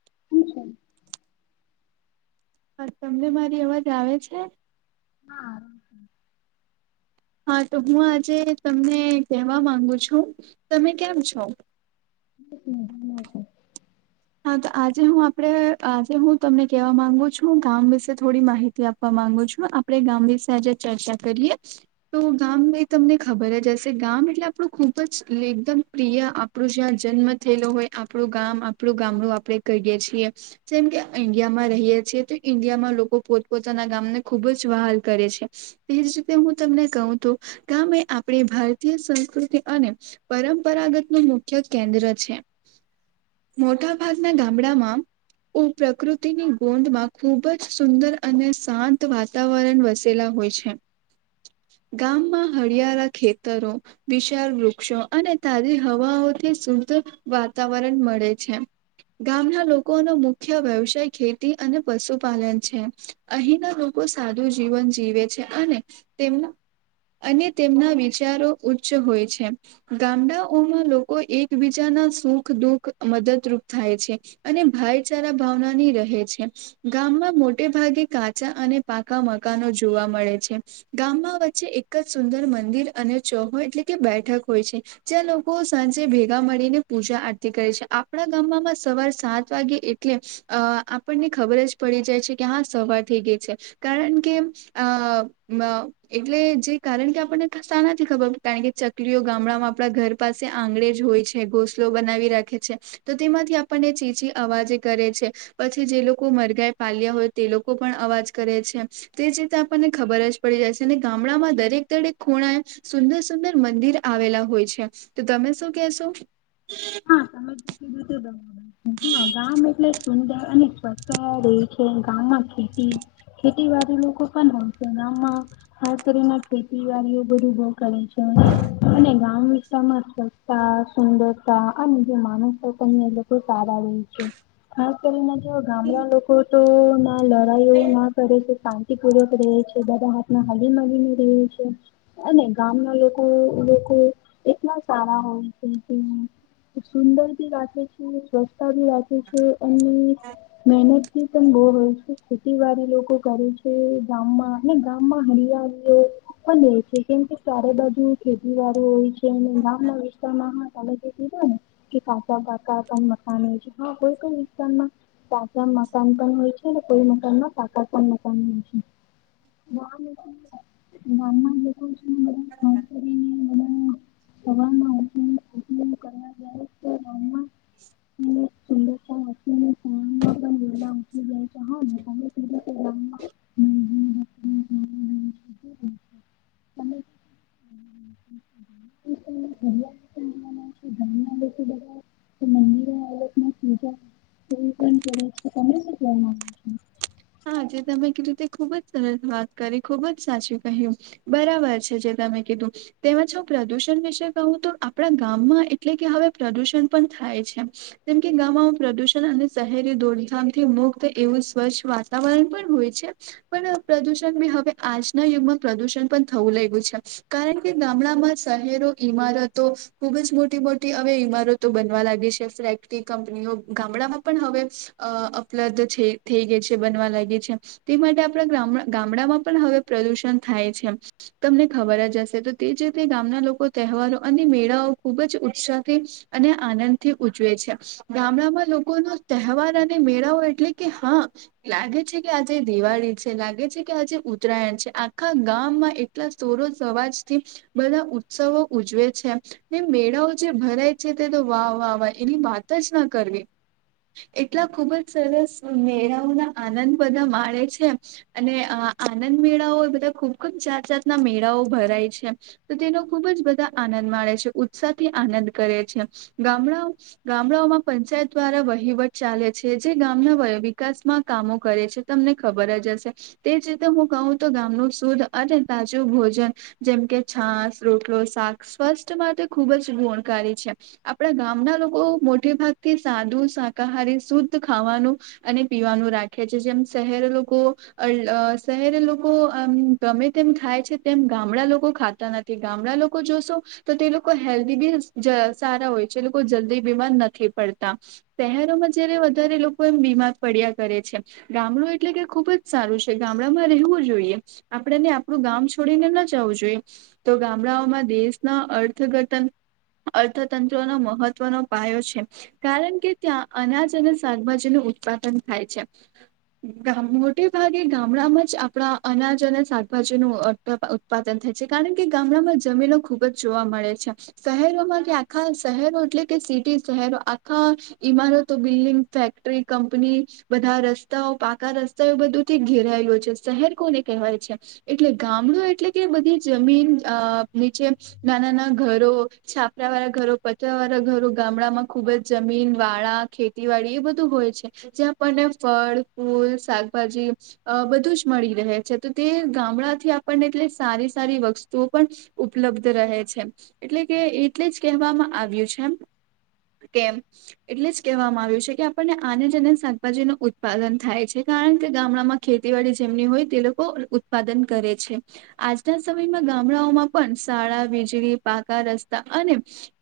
[inaudible] હા તમને મારી અવાજ આવે છે? હા. હા તો હું આજે તમને કહેવા માંગુ છું તમે કેમ છો? [inaudible] હા તો આજે હું આપડે આજે હું તમને કેવા માંગુ છું કામ વિશે થોડી માહિતી આપવા માંગુ છું આપણે ગામ વિશે આજે ચર્ચા કરીએ તો ગામ તમને ખબર જ હશે ગામ એટલે આપણું ખૂબ જ એકદમ પ્રિય આપણું જ્યાં જન્મ થયેલો હોય આપણું ગામ આપડું ગામડું આપણે કહીએ છીએ જેમ કે ઈન્ડિયા માં રહીએ છીએ તો ઈન્ડિયામાં લોકો પોતપોતાના ગામને ખુબ જ વહાલ કરે છે તેજ રીતે હું તમને કહુંતો ગામ એ આપણી ભાર ભારતીય સંસ્કૃતિ અને પરંપરાગત નું મુખ્ય કેન્દ્ર છે. મોટા ભાગના ગામડામાં. ઓ પ્રકૃતિની ગોદ માં ખુબ જ સુંદર અને શાંત વાતાવરણ વસેલા હોય છે. ગામમાં હળિયાળા ખેતરો વિશાળ વૃક્ષો અને તાજી હવાઓથી વાતાવરણ મળે છે. ગામના લોકોનો મુખ્ય વ્યવસાય ખેતી અને પશુપાલન છે, અહીંના લોકો સાદું જીવન જીવે છે અને તેમના અને તેમના વિચારો ઉચ્ચ હોય છે ગામડાઓમાં લોકો એકબીજા ના સુખ દુઃખ મદદરૂપ થાય છે અને ભાઈચારા ભાવનાની રહે છે, ગામમાં મોટે ભાગે કે કાચા અને પાકા મકાનો જોવા મળે છે ગામમાં વચ્ચે એક જ સુંદર મંદિર અને ચૌહો એટલે કે બેઠક હોય છે જ્યાં લોકો સાંજે ભેગા મળીને પૂજા આરતી કરે છે. આપણા ગામમાં સવાર સાત વાગે એટલે આપણને ખબર જ પડી જાય છે કે હા થઈ ગઈ છે કારણ કે એટલે જે કારણ કે આપણને ખબર કારણ કે ચકલીઓ ગામડામાં આપડા ઘર પાસે આંગણેે જ હોય છે ઘોસલો બનાવી રાખે છે. તો તેમાંથી આપણને ચીચી અવાજે કરે છે પછી જે લોકો મરઘાં પાલ્યા હોય તે લોકો પણ અવાજ કરે છે તે જ રીતે આપણને ખબર જ પડી જાય છે અને ગામડામાં દરેક દરેક ખૂણા સુંદર સુંદર મંદિર આવેલા હોય છે, તો તમે શું કેશો? હા તમે જે [inaudible] હા ગામ એટલે સુંદર અને [unintelligible] રહેે છે ગામમાં ખેતી ખેતીવાડી લોકો પણ હોયશે ગામમાં ખાસ કરીને ખેતીવાડીઓ બધું છે અને ગામ વિસ્તાર માં સ્વચ્છતા સુંદરતા આ જે માનસતા પણને એ લોકો સારા રહે છે ખાસ કરીને ગામડા લોકો તો ના લડાઈઓ ના કરે છે શાંતિ પૂર્વક છે બધા હાથમાં હાલી માગને રહે છે અને ગામના લોકો લોકો એકદમ સારા હોય છે. સુંદર ભી રાખે છે, સ્વસ્છતા ભી રાખે છે. પણ મહેનતથી પણ બહું હોય ખેતીવાડી લોકો કરે છે ગામમાં અને ગામમાં હરિયાળીઓ પણ રહે છે. કેમ કે ચારે બાજુ ખેતીવાડી હોય છે ગામ ના વિસ્તાર ના હોય [unintelligible] કે કચા પાકા પણ મકાન હોય છે હા કોઈ પણ વિસ્તારમાં કાચા મકાન પણ હોય છે. કોઈ મકાન પાકા પણ મકાન હોય છે. ગામનાં લોકો છે ને. [inaudible] સવાર [unintelligible] એટલે સુંદરતા વાંચીને સવારમાં પણ વહેલા ઉઠી જાય છે [inaudible] હા ને તમે કીધું કે ગામમાં મહેમાન હસીને [inaudible] ગામમાં [inaudible] [inaudible] ગામનાં લોકો બધા મંદિરો આવે પૂજાં એ પણ કરે છે, તમે શું કેવા માગો છો? હા જે તમે કીધું તે ખુબ જ સરસ વાત કરી ખુબ જ સાચું કહ્યું બરાબર છે. જે ત કીધું તેમાં હું પ્રદુષણ વિશે કહું તો આપણા ગામમાં એટલે કે હવે પ્રદુષણ પણ થાય છે જેમ કે ગામમાં પ્રદુષણ અને શહેરી દોડધામથી મુક્ત એવું સ્વચ્છ વા. વાતાવરણ પણ હોય છે પણ પ્રદુષણ હવે આજના યુગમાં પ્રદુષણ પણ થવું લ્યું છે કારણ કે ગામડામાં શહેરો ઈમારતો ખુબજ મોટી મોટી હવે ઈમારતો બનવા લાગ ફેક્ટરી, કંપનીઓ ગામડામાં પણ હવે ઉપલબ્ધ થઈ ગઈ છે. બવા લાગી છે, તે માટે આપણા ગામડામાં પણ હવે પ્રદુષણ થાય છે. તમને ખબર જ હશે તો તે જ રીતે ગામના લોકો તહેવારો અને મેળાઓ ખુબ જ ઉત્સાહથી અને આનંદથી ઉજવે છે. ગામડામાં લોકો ન તહેવાર અને મેળાઓ એટલે કે હા લાગે છે કે આજે દિવાળી છે, લાગે છે કે આજે ઉત્તરાયણ છે, આખા ગામમાં એટલા સ્ત સવાજ થી બધા ઉત્સવો ઉજવે છે, મેળાઓ જે ભરાય છે તે તો વા વા વા એની વાત જ ના કરવી એટલા ખુબ જ સરસ મેળઓના આનંદ બધા માળે છે, અને આનંદ મેળાઓ બધા ખુબ ખબ જાત જાતના મેળાઓ ભરાય છે તો તેનો ખુબ જ બધા આનંદ માે છે, ઉત્સાહ થી આનંદ કરે છે. હમણાં ગામડાઓમાં પંચાયત દ્વારા વહીવટ ચાલે છે, જે ગામના વિકાસમાં કામો કરે છે તમને ખબર જ હશે તેજ રીતે હું કહ તો ગામનું શુદ્ અને તાજું ભૂ ભોજન જેમ કે છાશ, રોટલો શાક, સ્વસ્ માટે ખૂબ જ ગુણકારી છે. આપ ગામના લોકો મોટે ભાગ થી સાદુ શાકાહારી શુદ્ધ ખાવાનું અને પીવાનું રાખે રાખે છે. જેમ શહેર લોકો શહેરે લોકો ગમે તેમ ખાય છે. તેમ ગામડા લોકો ખાતા નથી ગામડા લોકો જોશો તો તે લોકો હેલ્ધી બી સારા હોય છે. લોકો જલ્દી બીમાર નથી પડતા શહેરોમાં જયારે વધારે લોકો એમ બીમાર પડ્યા કરે ગામડ એટલે કે ખુબ જ સારું છે. ગામડામાં રહેવું જોઈએ આપણેને આપણું ગામ છોડીને જવું જોઈએ તો ગામડાઓમાં દેશના અર્થઘટન અર્થતંત્ર ન મહત્વનો પાયો છે, કારણ કે ત્યાં અનાજ અને શાકભાજીનું ઉત્પાદન થાય છે. મોટે ભાગે ગામડામાં જ આપણા અનાજ અને શાકભાજી નું ઉત્પાદન થાય. કારણ કે ગામડામાં જમીનો ખુબ જ જોવા મળે છે શહેરોમાં કે આખા શહેરો એટલે કે સિટી શહેરો આખા ઈમારતો, બિલ્ડિંગ, ફેક્ટરી, કંપની બધા રસ્તાઓ પાકા રસ્તાઓ બધુંથી ઘેરાયે છે શહેર કોને કહેવાય છે. એટલે ગામ એટલે કે બધી જમીન નીચે નાના નાના ઘરો, છાપરા વાળા ઘરો. વાળા ઘરો, ગામડામાં ખુબ જ જમીન, વાળા, ખેતીવાડી એ બધું હોય છે. જ્યાં આપણને ફળ, ફૂલ, શાકભાજી બધું જ મળી રહે છે તો તે ગામડા થી ને એ સારી સારી વસ્તુઓ પણ ઉપલબ્ધ રહે છે, એટલે કે એટલે જ કહેવામાં કે એટલે જ કહેવામાં આવ્યું છે, કે આપને આને જને શાકાજી નું ઉત્પાદન થાય છે, કારણ કે ગામડામાં ખેતીવાડી જેમની હોય તે લોકો ઉત્પાદન કરે છે. આજના સમયમાં ગામડાઓમાં પણ શાળા, વીજળી, પાકા રસ્તા અને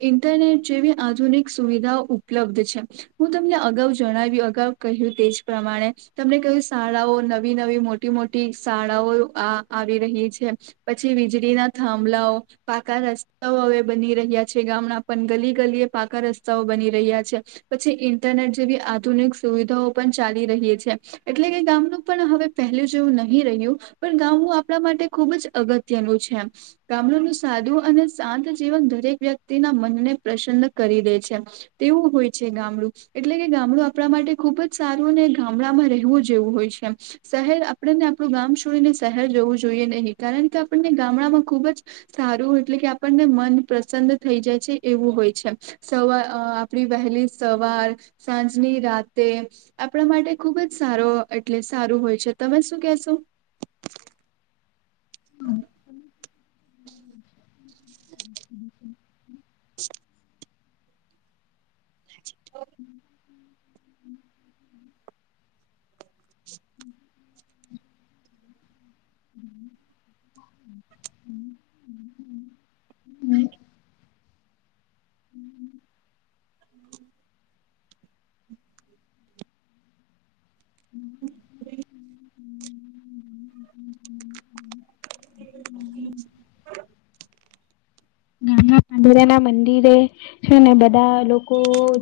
ઇન્ટરનેટ જેવી આધુનિક સુવિધાઓ ઉપલબ્ધ છે. હું તમને અગાઉ જણાવી અગાઉ કહ્યું તેજ પ્રમાણે તમને કયું શાળાઓ નવી નવી મોટી મોટી શાળાઓ આ આવી રહી છે, પછી વીજળી ના થાંભલાઓ, પાકા રસ્તાઓ હવે બની રહ્યા છે. ગ ગલી ગલીએ પાકા રસ્તાઓ બની રહ્યા છે. પછી ઇન્ટરનેટ જેવી આધુનિક સુવિધાઓ પણ ચાલી રહી છે, એટલે કે ગામનું પણ હવે પહેલું જેવું નહી રહ્યું. પણ ગામ આપણા માટે ખુબ જ અગત્યનું છે ગામડનું સાદું અને શાંત જીવન દરેક વ્યક્તિ તેના મનને પ્રસન્ન કરી દે છે, તેવું હોય છે. ગામડું એટલે કે ગામડું આપણા માટે ખુબ જ સારું ને ગામડામાં રહેવું જેવું હોય છે. શહેર આપણેને આપણું ગામ છોડીને શહેર જોઈ નહી કારણ કે આપણને ગામડામાં ખૂબ જ સારું એટલે કે આપણને મન પ્રસન્ન થઈ જાય છે, એવું હોય છે. સવાર આપણી વહેલી સવાર સાંજની રાત તે આપણા માટે ખુબ જ સારો એટલે સારું હોય છે. તમે શું કેશો? હા [unintelligible] [unintelligible] હમ [inaudible] [unintelligible] પાંદુરા ના મંદ. છેને ને બધા લોકો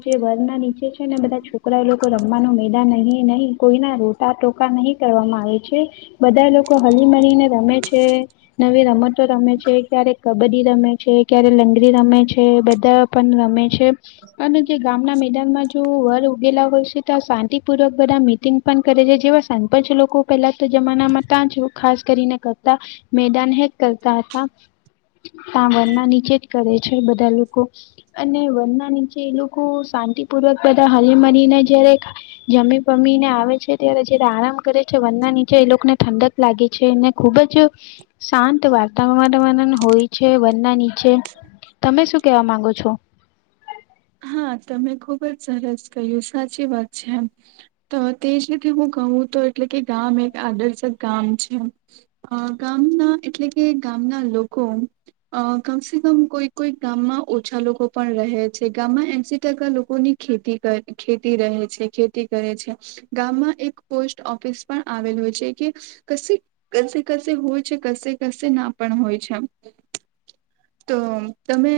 જે વર્ગ ના નીચે છે ને બધા છોકરાઓ લોકો રમવા ની.. નહી નહી કોઈના રોટા ટોકા નહી કરવામાં આવે છે. બધાએ લોકો હલી મીને રમે છે નવી રમતો રમે છે. ક્યારે કબડ્ડી રમે ક્યારે લંગરી રમે છે બધા પણ રમે છે અને જે ગામના મેદાનમાં જો વર ઉગેલા હોય છે તો આ શાંતિપૂર્વક બધા મિટિંગ પણ કરે છે જેવા સરપંચ લોકો પેલા તો જમાનામાં ત્યા છ ખાસ કરીને કરતા મેદાન હેક કરતા હતા [inaudible] ત્યા વનના નીચે જ કરે છે બધા લોકો અને વનના નીચે એ લોકો શાંતિપૂર્વક બધા હરી મરીને જયારે જમ એ લોકોને ઠંડક લાગે છે અનેને ખુબ જ શાંત વાતાવરણ હોય છે વનના નીચે તમે શું કેવા માંગો છો હા તમે ખુબ જ સરસ કહ્યું સાચી વાત છે એમ તો તે જ રે કેવું કહું તો એટલે કે ગામ એક આદર્શક ગામ છે ગામના એટલે કે ગામના લોકો કમસે કમ કોઈ કોઈ ગામમાં ઓછા લોકો પણ રહે છે. ગામમાં એસી ટકા લોકોની ખેતી ખેતી રહે છે ખેતી કરે છે ગામમાં એક પોસ્ટ ઓફિસ પણ આવેલું છે કે કશે કશે કશે હોય છે ક કશે હોય છે તો તમે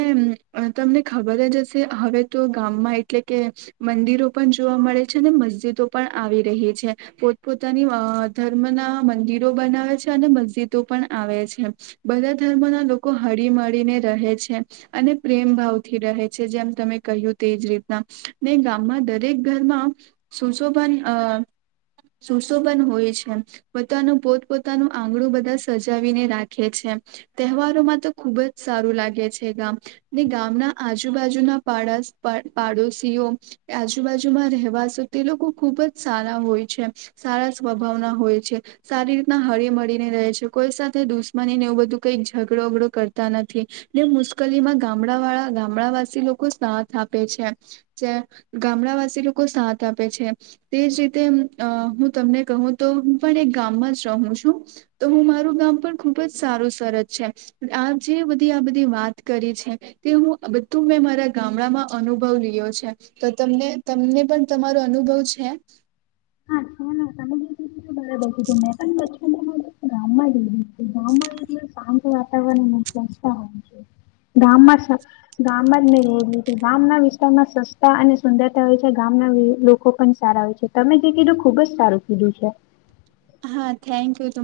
તમને ખબર જ હવે તો ગામમાં એટલે કે મંદિરો પણ જોવા મળે છે ને મસ્જિદો પણ આવી રહી પોત પોતાની ધર્મ ના મંદિરો. બધા ધર્મો ના લોકો હળી મળીને રહે છે અને પ્રેમ ભાવથી રહે છે જ્યાં હમ સુસો પણન હોય છે પોતાનું પોત પોોતાનું આંગણું બધા સજાવીને રાખે છે તહેવારોમાં તો ખુબ જ સારું લાગે છે ગામ ને ગામના આજુ આજુબાજુના પાડોશીઓ આજુબાજુમાં રહેવાસો તે લોકો ખુબ જ સારા હોય છે સારા સ્વભાવના હોય છે સારી રીતના હળી મળળીને રહે છે કોઈ સાથે દુશ્ની ને એવું બધું કઈક ઝઘડોગડો કરતા નથી ને મુશ્કેલીમાં ગામડા વાળા ગામડાવાસી લોકો સાથ આપે છે જે ગામડાવાસી લોકો સાથ આપે છે તે જ રીતે હું તમને કહું તો પણ એક ગામમાં જ રહું છું તો હું મારું ગામ આ પણ ખુબ જ સારું સરત છે આ જે બધી આ બધી વાત કરી છે તે હું બધું મેં મારા ગામડામાં અનુભવ લી્યો છે તો તમને તમને પણ તમારો અનુભવ છે છે હા [unintelligible] ગામ રહી તી [inaudible] આમ તોું વાતાવરણ સંસ્થ હોય છે ગામમાં ગામમાં જ મે રહેલી હતી ગામના વિસ્તારમાં સસ્તા અને સુંદરતા હોય છે ગામ લોકો પણ સારા હોય છે તમે જે કીધું ખુબ જ સારું કીધું છે હા થેન્કયુ,